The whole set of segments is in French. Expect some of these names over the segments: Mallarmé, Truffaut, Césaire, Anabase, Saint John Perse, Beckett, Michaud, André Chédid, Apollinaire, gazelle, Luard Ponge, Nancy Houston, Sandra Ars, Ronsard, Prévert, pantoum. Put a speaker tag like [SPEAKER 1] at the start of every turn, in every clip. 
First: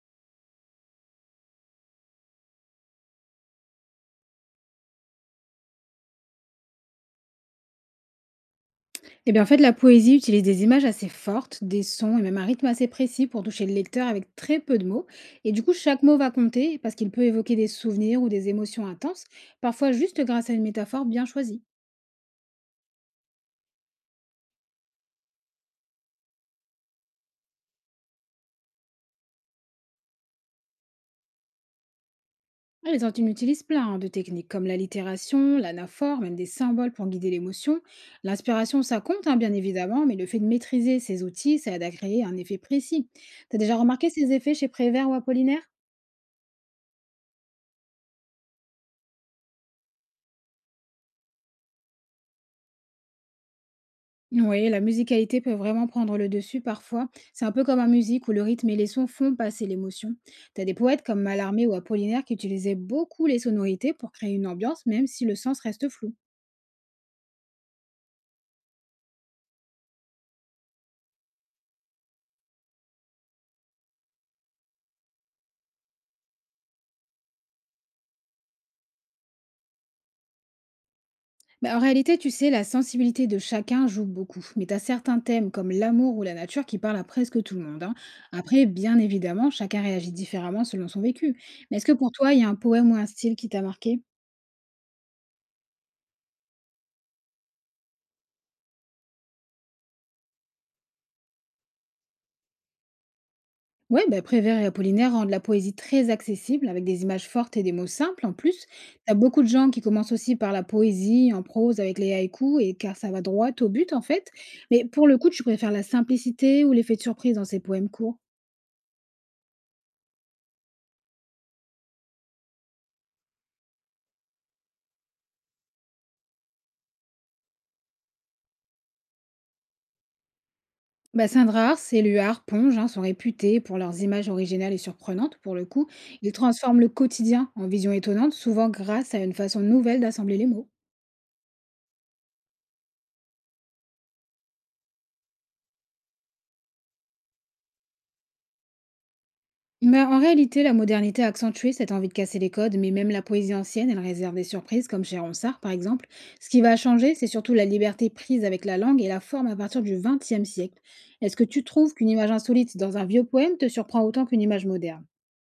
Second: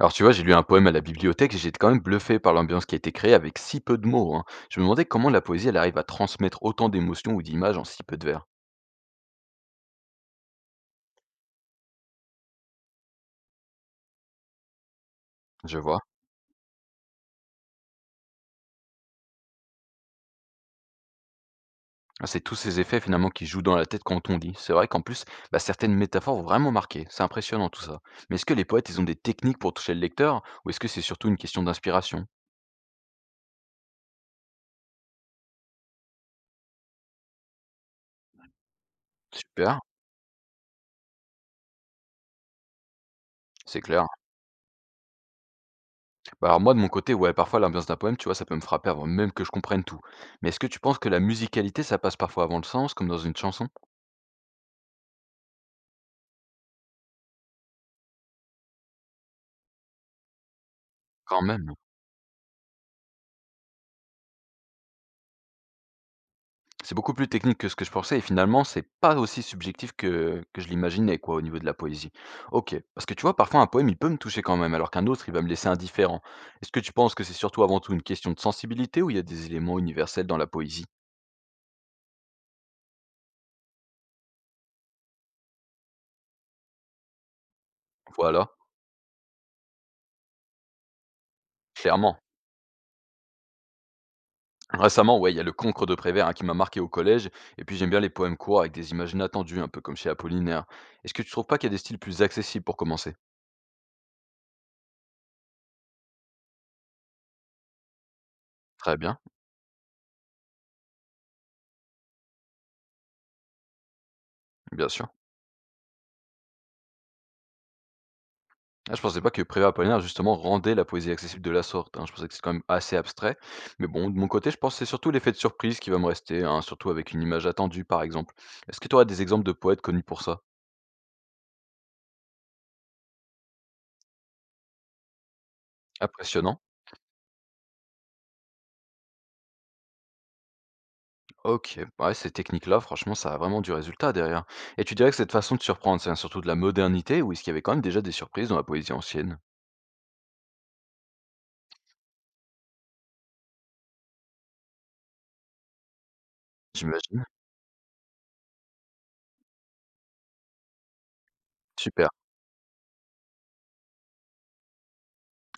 [SPEAKER 1] Alors tu vois, j'ai lu un poème à la bibliothèque et j'ai été quand même bluffé par l'ambiance qui a été créée avec si peu de mots, hein. Je me demandais comment la poésie elle arrive à transmettre autant d'émotions ou d'images en si peu de vers.
[SPEAKER 2] Eh bien, en fait, la poésie utilise des images assez fortes, des sons et même un rythme assez précis pour toucher le lecteur avec très peu de mots. Et du coup,
[SPEAKER 1] Je vois.
[SPEAKER 2] chaque mot va compter parce qu'il peut évoquer des souvenirs ou des émotions intenses, parfois juste grâce à une métaphore bien choisie.
[SPEAKER 1] Ah, c'est tous ces effets finalement qui jouent dans la tête quand on lit. C'est vrai qu'en plus, bah, certaines métaphores vont vraiment marquer. C'est impressionnant tout ça. Mais est-ce que les poètes, ils ont des techniques pour toucher le lecteur ou est-ce que c'est surtout une question d'inspiration?
[SPEAKER 2] Et Les Antilles utilisent plein, hein, de techniques comme l'allitération, l'anaphore, même des symboles pour guider l'émotion. L'inspiration, ça compte, hein, bien
[SPEAKER 1] Super,
[SPEAKER 2] évidemment, mais le fait de maîtriser ces outils, ça aide à créer un effet précis. T'as déjà
[SPEAKER 1] c'est clair.
[SPEAKER 2] remarqué ces effets chez Prévert ou Apollinaire?
[SPEAKER 1] Bah, alors moi de mon côté, ouais, parfois l'ambiance d'un poème, tu vois, ça peut me frapper avant même que je comprenne tout. Mais est-ce que tu penses que la musicalité, ça passe parfois avant le sens, comme dans une chanson?
[SPEAKER 2] Oui, la musicalité peut vraiment prendre le dessus parfois. C'est un peu comme en musique où le rythme et les sons font passer l'émotion. T'as des poètes comme
[SPEAKER 1] Quand
[SPEAKER 2] Mallarmé
[SPEAKER 1] même.
[SPEAKER 2] ou Apollinaire qui utilisaient beaucoup les sonorités pour créer une ambiance, même si le sens reste flou.
[SPEAKER 1] C'est beaucoup plus technique que ce que je pensais et finalement, c'est pas aussi subjectif que je l'imaginais quoi, au niveau de la poésie. OK, parce que tu vois, parfois un poème, il peut me toucher quand même, alors qu'un autre, il va me laisser indifférent. Est-ce que tu penses que c'est surtout avant tout une question de sensibilité ou il y a des éléments universels dans la poésie?
[SPEAKER 2] Bah, en réalité, tu sais, la sensibilité de chacun joue beaucoup. Mais t'as certains thèmes comme l'amour ou la nature qui parlent à presque tout le monde, hein.
[SPEAKER 1] Voilà,
[SPEAKER 2] Après, bien évidemment, chacun réagit différemment selon son vécu. Mais est-ce que pour
[SPEAKER 1] clairement.
[SPEAKER 2] toi, il y a un poème ou un style qui t'a marqué?
[SPEAKER 1] Récemment, ouais, il y a le Cancre de Prévert, hein, qui m'a marqué au collège et puis j'aime bien les poèmes courts avec des images inattendues, un peu comme chez Apollinaire. Est-ce que tu trouves pas qu'il y a des styles plus accessibles pour commencer?
[SPEAKER 2] Oui, bah, Prévert et Apollinaire rendent la poésie très accessible, avec des images fortes et des mots simples. En plus,
[SPEAKER 1] Très
[SPEAKER 2] t'as
[SPEAKER 1] bien,
[SPEAKER 2] beaucoup de gens qui commencent aussi par la poésie en prose avec les haïkus, et car ça va droit au but en fait. Mais
[SPEAKER 1] bien sûr.
[SPEAKER 2] pour le coup, tu préfères la simplicité ou l'effet de surprise dans ces poèmes courts?
[SPEAKER 1] Ah, je pensais pas que Prévert Apollinaire justement rendait la poésie accessible de la sorte, hein. Je pensais que c'est quand même assez abstrait. Mais bon, de mon côté, je pense que c'est surtout l'effet de surprise qui va me rester, hein, surtout avec une image attendue par exemple. Est-ce que tu aurais des exemples de poètes connus pour ça?
[SPEAKER 2] Bah, Sandra Ars et Luard Ponge, hein, sont réputés pour leurs images originales et surprenantes. Pour le coup, ils
[SPEAKER 1] Impressionnant.
[SPEAKER 2] transforment le quotidien en vision étonnante, souvent grâce à une façon nouvelle d'assembler les mots.
[SPEAKER 1] Ok, ouais, ces techniques-là, franchement, ça a vraiment du résultat derrière. Et tu dirais que cette façon de surprendre, c'est surtout de la modernité ou est-ce qu'il y avait quand même déjà des surprises dans la poésie ancienne?
[SPEAKER 2] Bah, en réalité, la modernité a accentué cette envie de casser les codes, mais même la poésie ancienne, elle réserve des surprises, comme chez Ronsard par exemple. Ce qui va changer,
[SPEAKER 1] J'imagine.
[SPEAKER 2] c'est surtout la liberté prise avec la langue et la forme à partir du XXe siècle. Est-ce que tu trouves
[SPEAKER 1] Super.
[SPEAKER 2] qu'une image insolite dans un vieux poème te surprend autant qu'une image moderne?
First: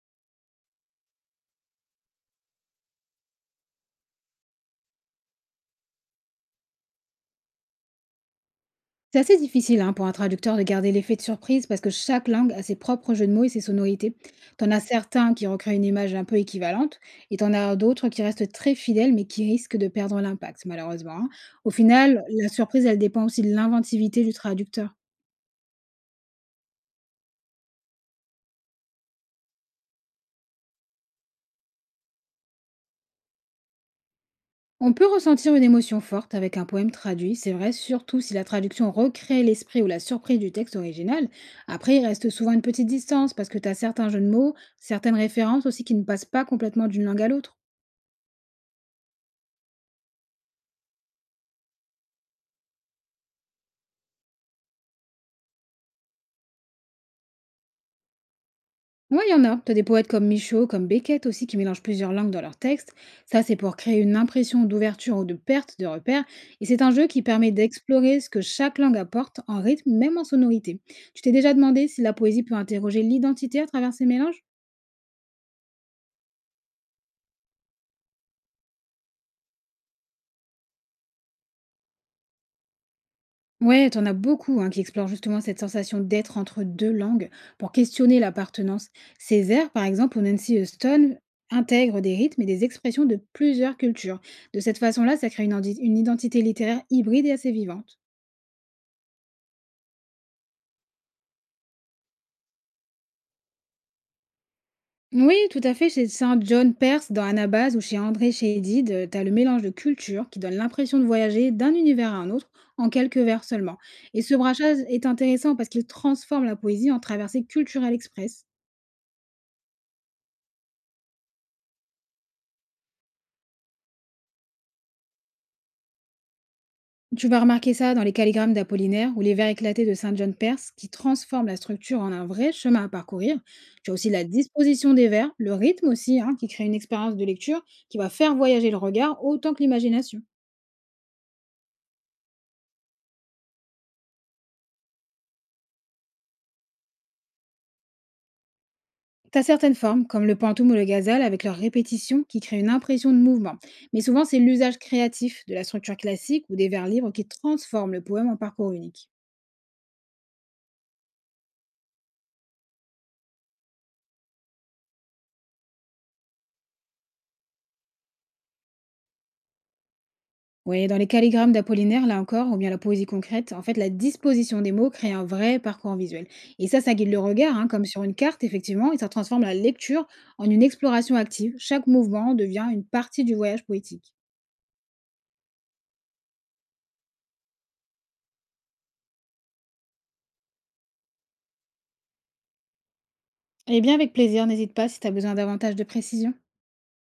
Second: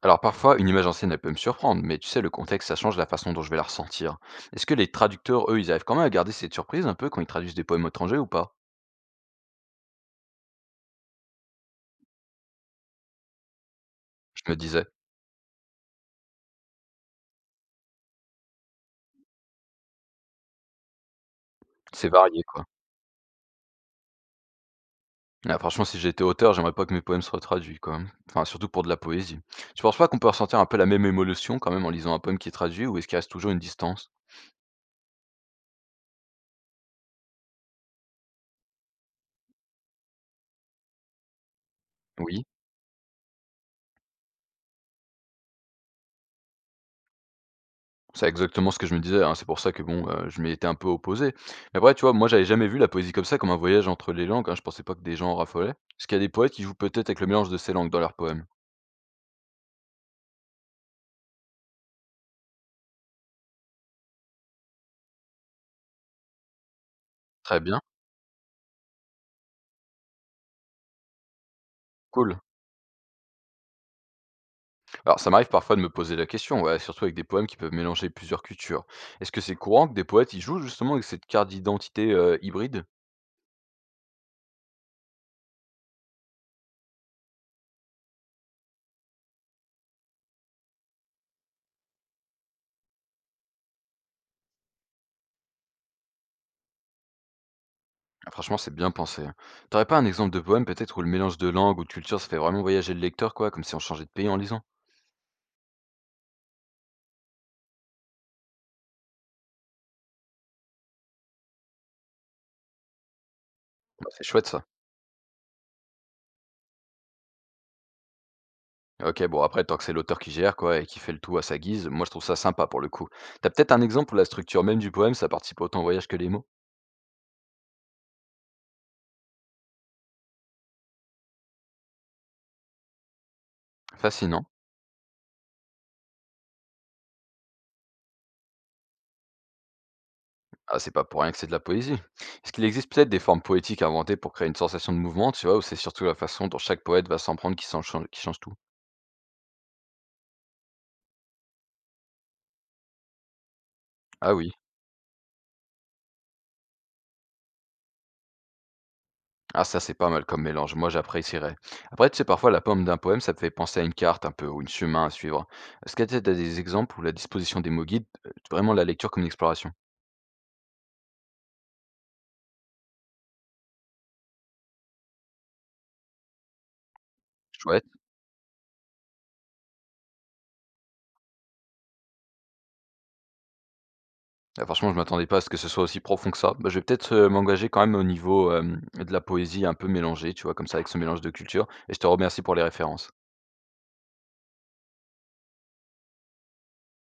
[SPEAKER 1] Alors parfois, une image ancienne, elle peut me surprendre, mais tu sais, le contexte, ça change la façon dont je vais la ressentir. Est-ce que les traducteurs, eux, ils arrivent quand même à garder cette surprise un peu quand ils traduisent des poèmes étrangers ou pas?
[SPEAKER 2] C'est assez difficile, hein, pour un traducteur de garder l'effet de surprise parce que chaque langue a ses propres jeux de mots et ses sonorités.
[SPEAKER 1] Je me
[SPEAKER 2] T'en as
[SPEAKER 1] disais,
[SPEAKER 2] certains qui recréent une image un peu équivalente et t'en as d'autres qui restent très fidèles mais qui risquent de perdre l'impact malheureusement, hein. Au
[SPEAKER 1] c'est
[SPEAKER 2] final,
[SPEAKER 1] varié,
[SPEAKER 2] la
[SPEAKER 1] quoi.
[SPEAKER 2] surprise, elle dépend aussi de l'inventivité du traducteur.
[SPEAKER 1] Ah, franchement, si j'étais auteur, j'aimerais pas que mes poèmes soient traduits, quoi. Enfin, surtout pour de la poésie. Tu penses pas qu'on peut ressentir un peu la même émotion quand même en lisant un poème qui est traduit, ou est-ce qu'il reste toujours une distance?
[SPEAKER 2] On peut ressentir une émotion forte avec un poème traduit, c'est vrai, surtout si la traduction recrée l'esprit ou la surprise du texte original. Après, il reste
[SPEAKER 1] Oui.
[SPEAKER 2] souvent une petite distance parce que t'as certains jeux de mots, certaines références aussi qui ne passent pas complètement d'une langue à l'autre.
[SPEAKER 1] C'est exactement ce que je me disais, hein. C'est pour ça que bon, je m'y étais un peu opposé. Mais après, tu vois, moi, j'avais jamais vu la poésie comme ça, comme un voyage entre les langues, hein. Je pensais pas que des gens en raffolaient. Est-ce qu'il y a des poètes qui jouent peut-être avec le mélange de ces langues dans leurs poèmes?
[SPEAKER 2] Ouais, il y en a. T'as des poètes comme Michaud, comme Beckett aussi, qui mélangent plusieurs langues dans leurs textes. Ça, c'est pour créer une impression d'ouverture ou de perte de repères. Et c'est un jeu qui permet
[SPEAKER 1] Très bien,
[SPEAKER 2] d'explorer ce que chaque langue apporte en rythme, même en sonorité. Tu t'es déjà demandé si la
[SPEAKER 1] cool.
[SPEAKER 2] poésie peut interroger l'identité à travers ces mélanges?
[SPEAKER 1] Alors ça m'arrive parfois de me poser la question, ouais, surtout avec des poèmes qui peuvent mélanger plusieurs cultures. Est-ce que c'est courant que des poètes, ils jouent justement avec cette carte d'identité, hybride?
[SPEAKER 2] Ouais, t'en as beaucoup, hein, qui explorent justement cette sensation d'être entre deux langues pour questionner l'appartenance. Césaire, par exemple, ou Nancy Houston intègrent des rythmes et des expressions de plusieurs cultures. De cette façon-là, ça crée une, une identité littéraire hybride et assez vivante.
[SPEAKER 1] Ah, franchement, c'est bien pensé, hein. Tu aurais pas un exemple de poème peut-être où le mélange de langues ou de cultures, ça fait vraiment voyager le lecteur, quoi, comme si on changeait de pays en lisant?
[SPEAKER 2] Oui, tout à fait. Chez Saint John Perse, dans Anabase ou chez André Chédid, t'as le mélange de cultures qui donne l'impression de voyager d'un univers à un autre en quelques vers seulement.
[SPEAKER 1] Bah,
[SPEAKER 2] Et
[SPEAKER 1] c'est
[SPEAKER 2] ce
[SPEAKER 1] chouette ça.
[SPEAKER 2] brassage est intéressant parce qu'il transforme la poésie en traversée culturelle express.
[SPEAKER 1] OK, bon après tant que c'est l'auteur qui gère quoi et qui fait le tout à sa guise, moi je trouve ça sympa pour le coup. T'as peut-être un exemple où la structure même du poème, ça participe autant au voyage que les mots?
[SPEAKER 2] Tu vas remarquer ça dans les calligrammes d'Apollinaire ou les vers éclatés de Saint John Perse qui transforment la structure en un vrai chemin à parcourir. Tu as aussi la
[SPEAKER 1] Fascinant.
[SPEAKER 2] disposition des vers, le rythme aussi, hein, qui crée une expérience de lecture qui va faire voyager le regard autant que l'imagination.
[SPEAKER 1] Ah c'est pas pour rien que c'est de la poésie. Est-ce qu'il existe peut-être des formes poétiques inventées pour créer une sensation de mouvement, tu vois, ou c'est surtout la façon dont chaque poète va s'en prendre qui change tout?
[SPEAKER 2] T'as certaines formes, comme le pantoum ou le gazelle, avec leur répétition qui crée une impression de mouvement. Mais souvent,
[SPEAKER 1] Ah
[SPEAKER 2] c'est
[SPEAKER 1] oui.
[SPEAKER 2] l'usage créatif de la structure classique ou des vers libres qui transforme le poème en parcours unique.
[SPEAKER 1] Ah ça c'est pas mal comme mélange, moi j'apprécierais. Après tu sais parfois la pomme d'un poème, ça me fait penser à une carte un peu ou une chemin à suivre. Est-ce que tu as des exemples où la disposition des mots guide, vraiment la lecture comme une exploration?
[SPEAKER 2] Oui, dans les calligrammes d'Apollinaire, là encore, ou bien la poésie concrète, en fait, la disposition des mots crée un vrai parcours visuel. Et ça guide le regard, hein,
[SPEAKER 1] Chouette.
[SPEAKER 2] comme sur une carte, effectivement, et ça transforme la lecture en une exploration active. Chaque mouvement devient une partie du voyage poétique.
[SPEAKER 1] Ah, franchement, je m'attendais pas à ce que ce soit aussi profond que ça. Bah, je vais peut-être, m'engager quand même au niveau, de la poésie un peu mélangée, tu vois? Comme ça, avec ce mélange de cultures et je te remercie pour les références.
[SPEAKER 2] Eh bien, avec plaisir, n'hésite pas si tu as besoin davantage de précision.